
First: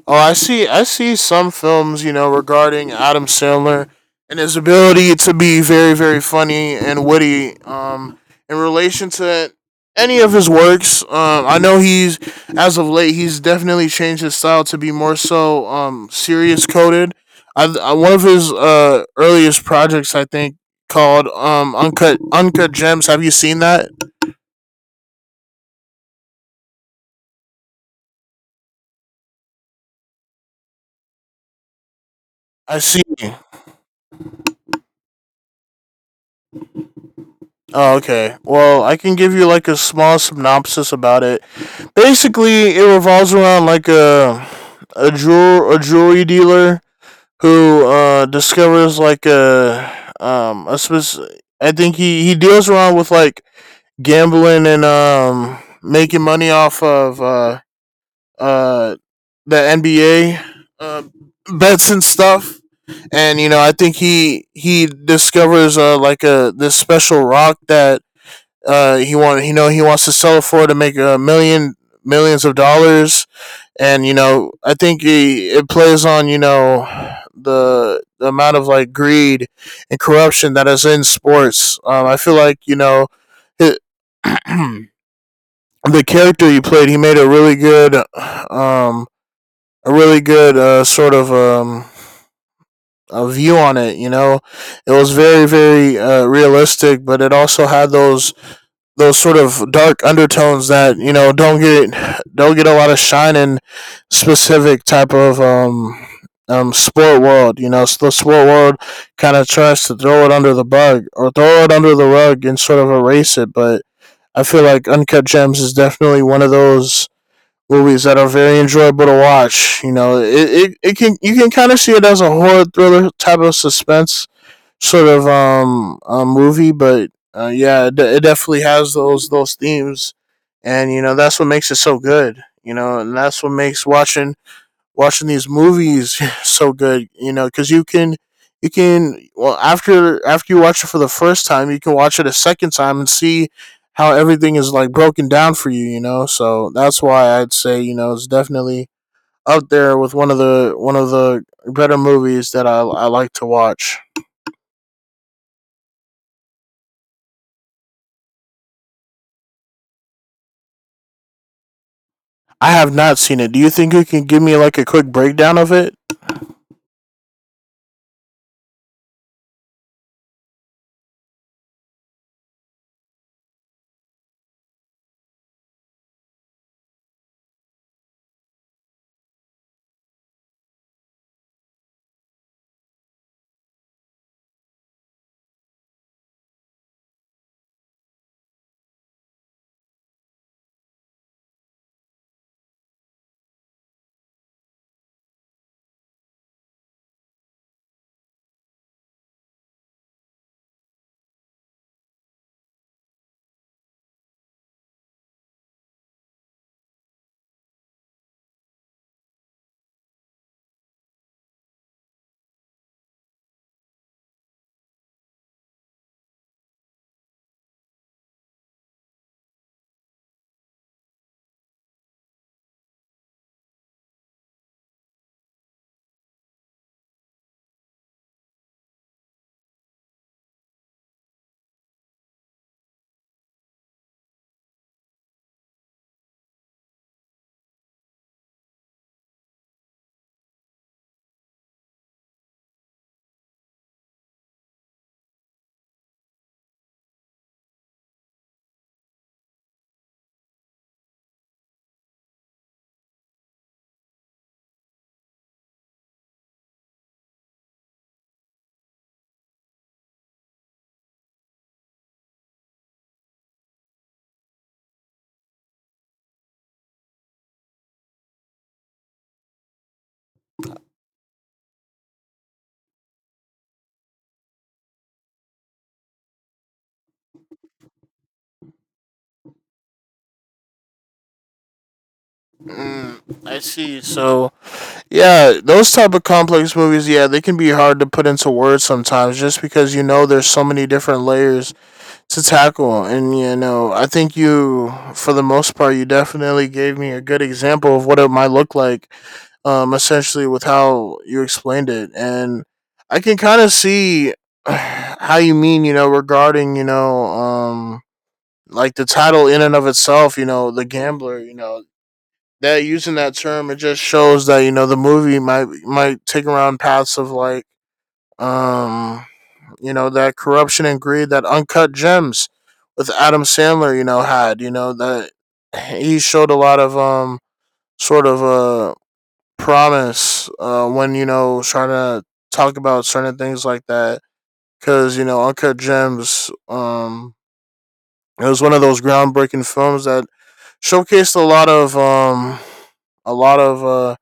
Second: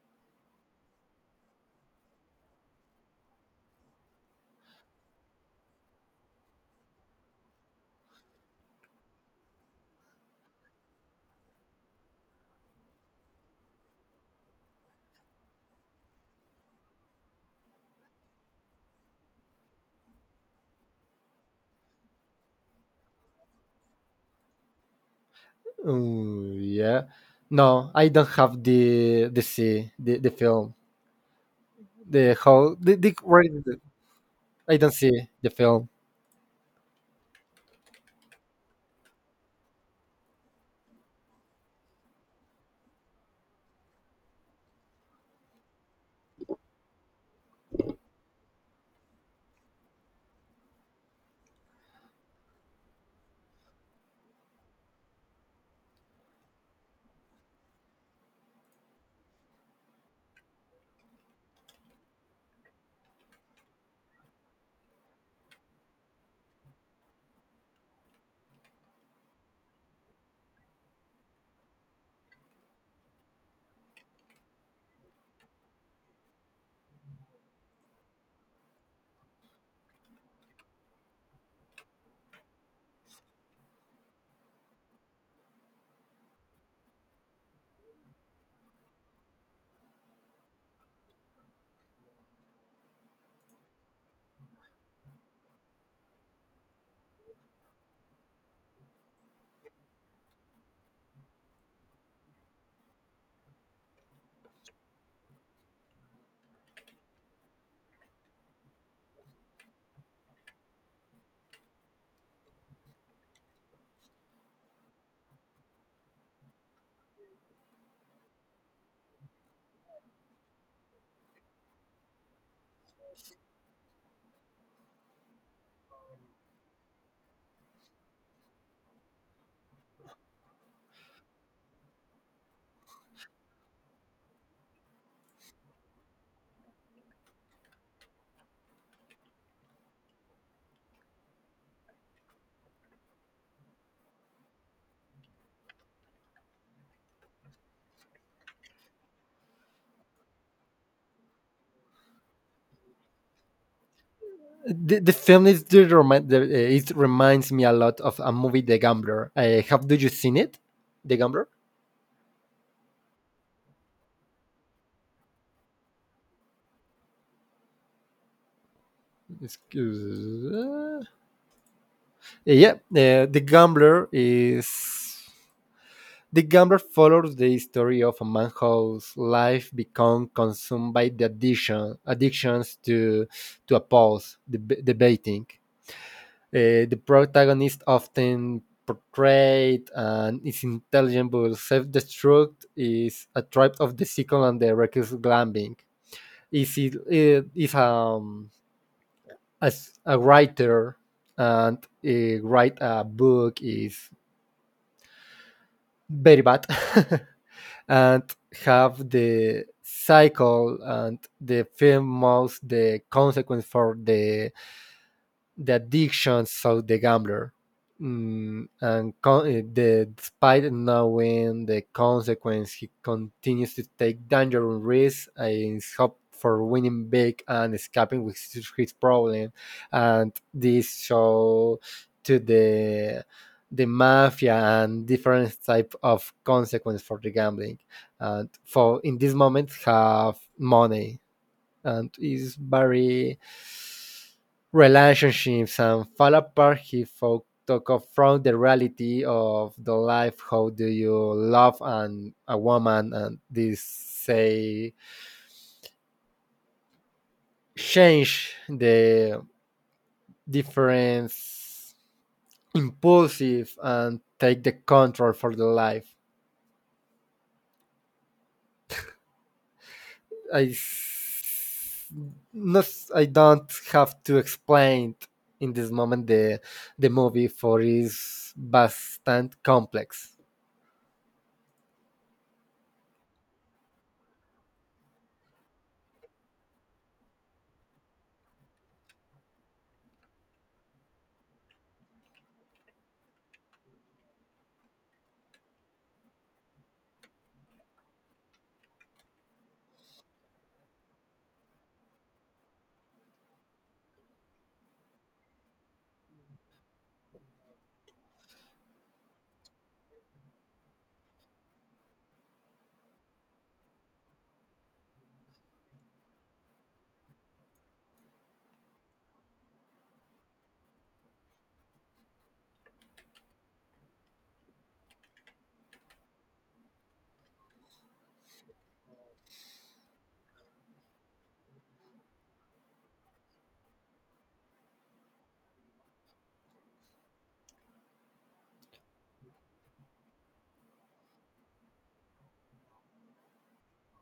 A: Oh, I see. I see some films, you know, regarding Adam Sandler and his ability to be very, very funny and witty. In relation to any of his works, I know he's as of late he's definitely changed his style to be more so serious coded. I one of his earliest projects I think called uncut gems. Have you seen that?
B: Yeah, no, I don't have the see the film. The how
A: I see.
B: the right, I don't see the film.
A: Oh, okay. Well, I can give you like a small synopsis about it. Basically, it revolves around like a jewel a jewelry dealer who discovers like a specific. I think he deals around with like gambling and making money off of uh the NBA uh, bets and stuff. And you know, I think he discovers like a this special rock that he want you know he wants to sell it for to make a million millions of dollars, and you know I think he, it plays on you know the amount of like greed and corruption that is in sports. I feel like you know it, the character he played, he made um a really good sort of a view on it. You know, it was very realistic, but it also had those sort of dark undertones that you know don't get a lot of shine in specific type of sport world. You know, so the sport world kind of tries to throw it under the bug or throw it under the rug and sort of erase it. But I feel like Uncut Gems is definitely one of those movies that are very enjoyable to watch. You know, it can you can kind of see it as a horror thriller type of suspense sort of a movie, but yeah, it definitely has those themes, and you know that's what makes it so good. You know, and that's what makes watching these movies so good. You know, because you can well after you watch it for the first time, you can watch it a second time and see how everything is like broken down for you. You know, so that's why I'd say you know it's definitely up there with one of the better movies that I like to watch.
B: The film is the, remi- the it reminds me a lot of a movie, The Gambler. Have do you seen it? The Gambler.
A: I have not seen it. Do you think you can give me like a quick breakdown of it?
B: Excuse- uh, yeah, The gambler follows the story of a man whose life become consumed by the addictions to a pause, the baiting. The protagonist often portrayed and is intelligent but self-destruct is a type of the second and the reckless gambling. Is it eh, is as a writer, and write a book is very bad and have the cycle and the film most the consequence for the addictions of the gambler, and despite knowing the consequence, he continues to take dangerous risks in his hope for winning big and escaping with his problem, and this show to the mafia and different type of consequence for the gambling, and for in this moment have money, and is very relationships and fall apart, he fought to confront the reality of the life, how do you love and a woman, and this say change the difference impulsive and take the control for the life. I s- not I don't have to explain in this moment the movie for is bastante complex.
A: Mm, I see. So yeah, those type of complex movies, yeah, they can be hard to put into words sometimes, just because you know there's so many different layers to tackle, and you know I think you, for the most part, you definitely gave me a good example of what it might look like, essentially with how you explained it, and I can kind of see how you mean, you know, regarding like the title in and of itself, you know, the gambler, you know, that using that term, it just shows that you know the movie might take around paths of like, um, you know, that corruption and greed that uncut gems with Adam Sandler, you know, had, you know, that he showed a lot of sort of promise when you know trying to talk about certain things like that because you know uncut gems it was one of those groundbreaking films that showcased a lot of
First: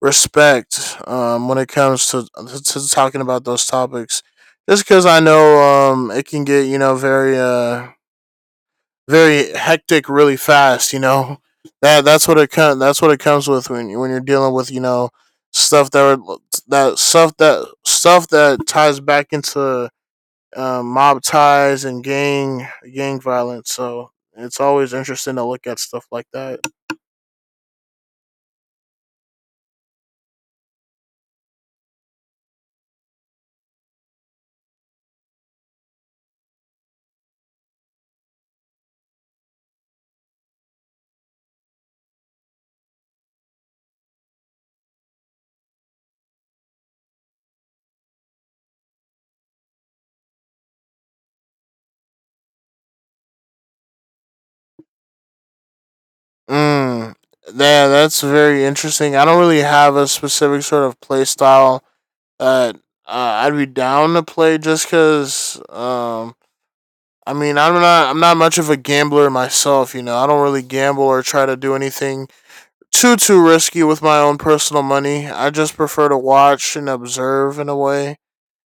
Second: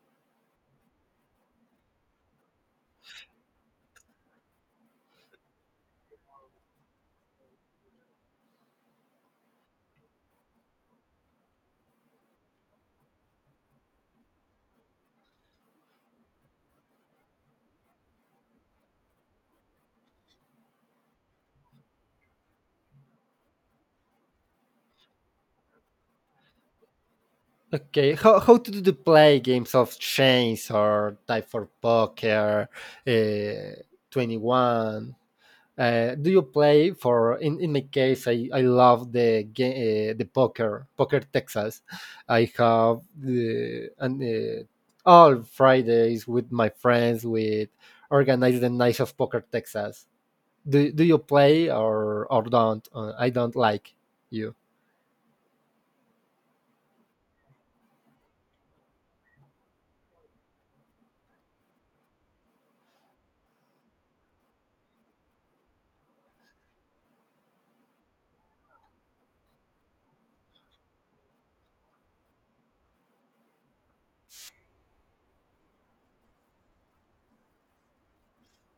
A: respect when it comes to talking about those topics just because I know it can get you know very hectic really fast you know that's what that's what it comes with when you're dealing with you know stuff that are, that stuff that stuff that ties back into mob ties and gang violence so it's always interesting to look at stuff like that.
B: Okay, how to do the play games of chance or die for poker, uh, 21, do you play for? In my case, I love the game, poker Texas. I have the and all Fridays with my friends, with organize the night of poker Texas. Do you play, or don't? I don't like you.
A: Mm, yeah, that's very interesting. I don't really have a specific sort of play style that I'd be down to play just because. I mean, I'm not much of a gambler myself. You know, I don't really gamble or try to do anything too risky with my own personal money. I just prefer to watch and observe in a way.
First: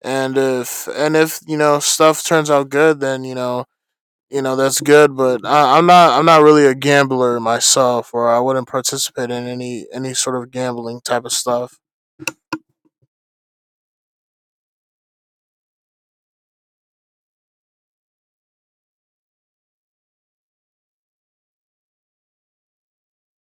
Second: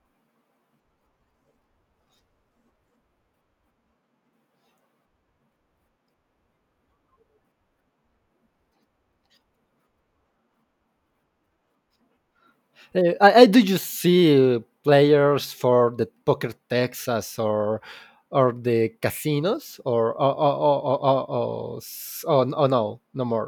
A: And if you know stuff turns out good, then you know that's good but I, I'm not really a gambler myself or I wouldn't participate in any sort of gambling type of stuff.
B: I do you see players for the poker Texas, or the casinos or oh, oh, no no more.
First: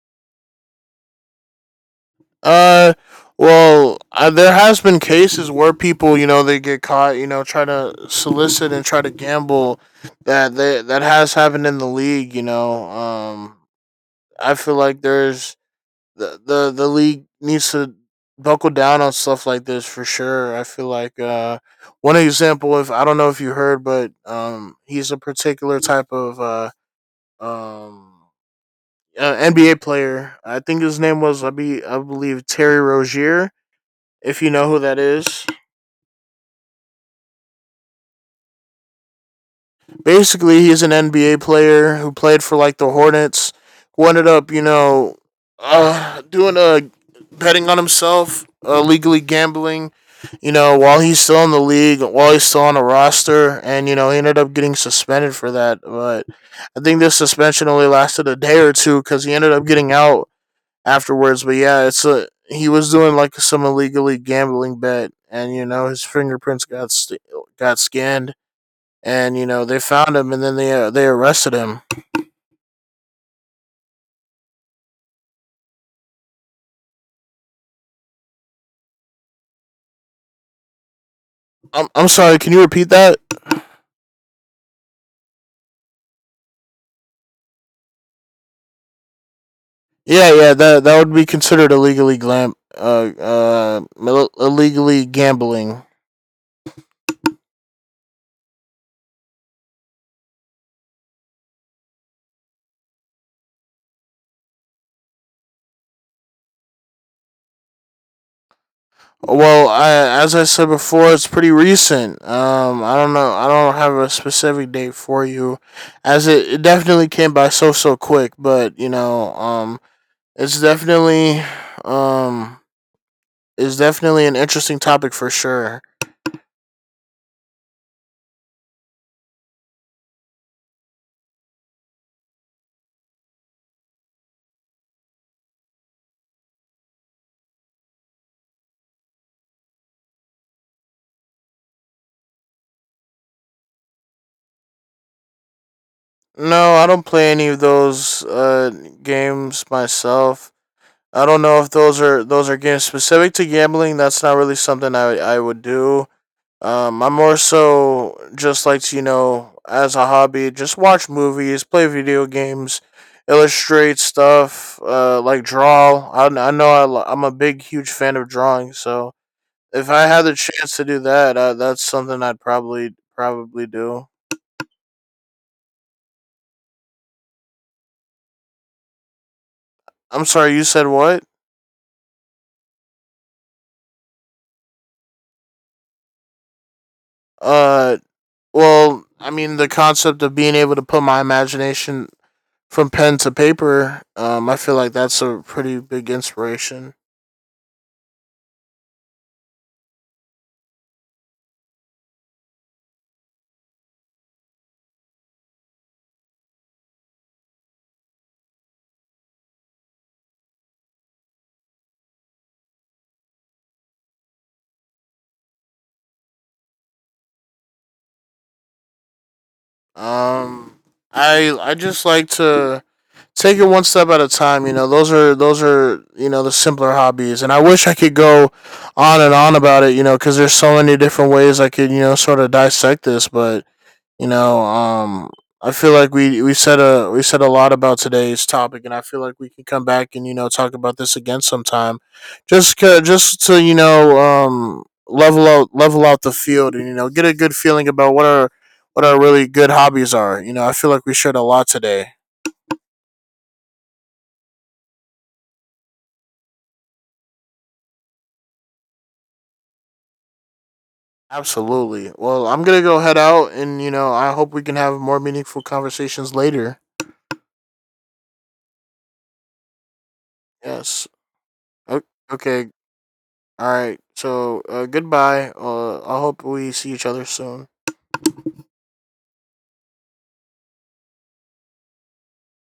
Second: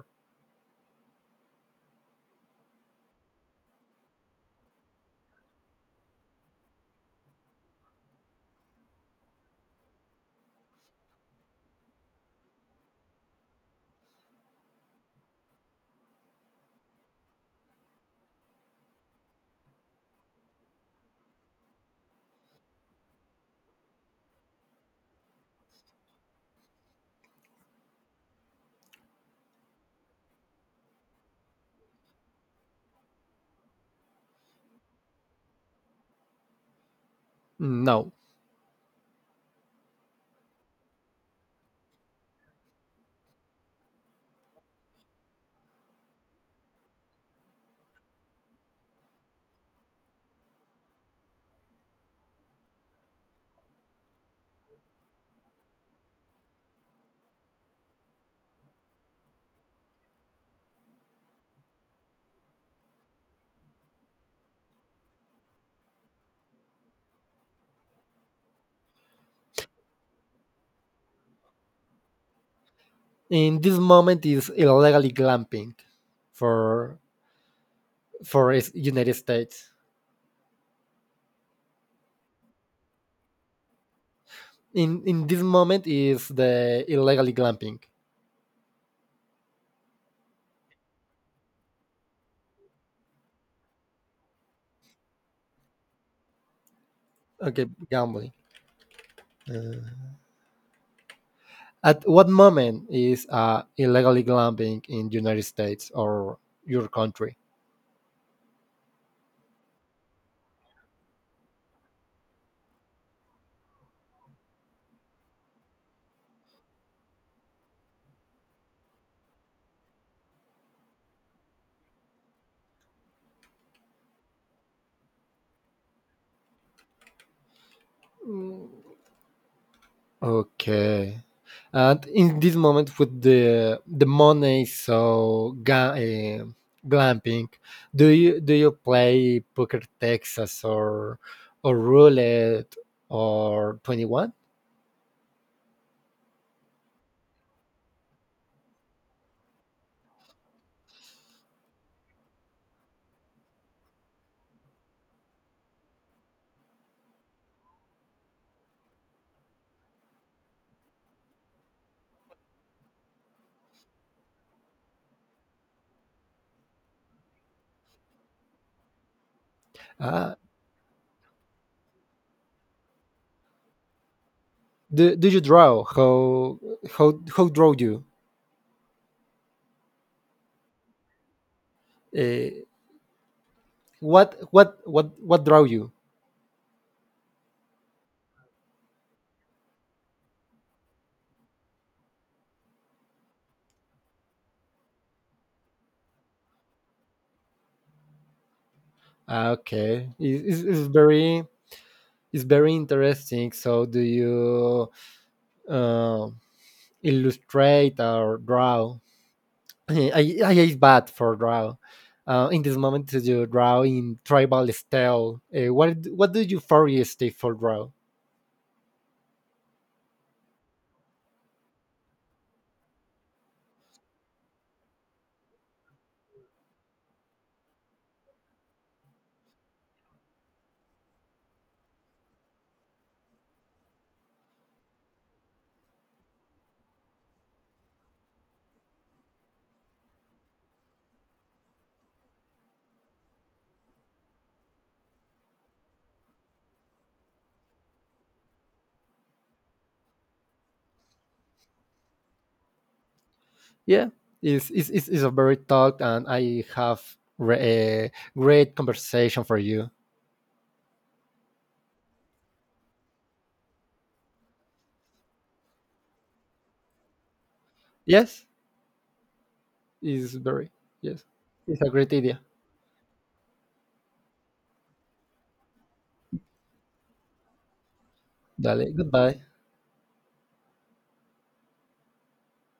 A: uh well there has been cases where people you know they get caught you know try to solicit and try to gamble that they, that has happened in the league you know I feel like there's the league needs to buckle down on stuff like this for sure. I feel like one example, if I don't know if you heard, but he's a particular type of um, NBA player. I think his name was I believe Terry Rozier. If you know who that is,
B: No,
A: basically he's an NBA player who played for like the Hornets, who ended up, you know, doing a betting on himself, legally gambling, you know, while he's still in the league, while he's still on a roster, and you know he ended up getting suspended for that. But I think this suspension only lasted a day or two because he ended up getting out afterwards. But yeah, it's a he was doing like some illegally gambling bet, and you know his fingerprints got scanned and you know they found him and then they arrested him.
B: in this moment is illegally glamping for for is United States.
A: I'm sorry. Can you repeat that?
B: In this moment is the illegally glamping.
A: Yeah, yeah. That would be considered illegally glam illegally gambling.
B: Okay, gambling. Uh, at what moment is illegally glamping in United States or your country?
A: Well, I, as I said before, it's pretty recent. I don't know. I don't have a specific date for you, as it, it definitely came by so quick. But you know, it's definitely um, it's definitely an interesting topic for sure.
B: Okay. And in this moment with the money, so glamping, do you play Poker Texas, or roulette, or 21?
A: No, I don't play any of those games myself. I don't know if those are games specific to gambling. That's not really something I would do. I'm more so just like to, you know as a hobby, just watch movies, play video games, illustrate stuff, like draw. I know I, I'm a big huge fan of drawing, so if I had the
B: Uh,
A: chance to do that, that's something I'd probably do.
B: do you draw? How draw you?
A: I'm sorry, you said what?
B: Uh, what draw you?
A: Uh, Well, I mean, the concept of being able to put my imagination from pen to paper, I feel like that's a pretty big inspiration.
B: Okay, it's very interesting. So do you uh, illustrate or draw? I is bad for draw. In this moment, you draw in tribal style. What do you foresee for draw?
A: Um, I just like to take it one step at a time. You know, those are you know the simpler hobbies, and I wish I could go on and on about it. You know, because there's so many different ways I could you know sort of dissect this, but you know, I feel like we said a lot about today's topic, and I feel like we can come back and you know talk about this again sometime, just to you know level out the field and you know get a good feeling about what our really good hobbies are. You know, I feel like we shared a lot today.
B: Yeah, it's a very talk, and I have great conversation for you.
A: Absolutely. Well, I'm gonna go head out, and you know, I hope we can have more meaningful conversations later.
B: Yes, it's very
A: Yes.
B: yes. It's a
A: O-
B: great idea.
A: Okay. All right. So, goodbye. I hope we see each other soon.
B: Dale, goodbye.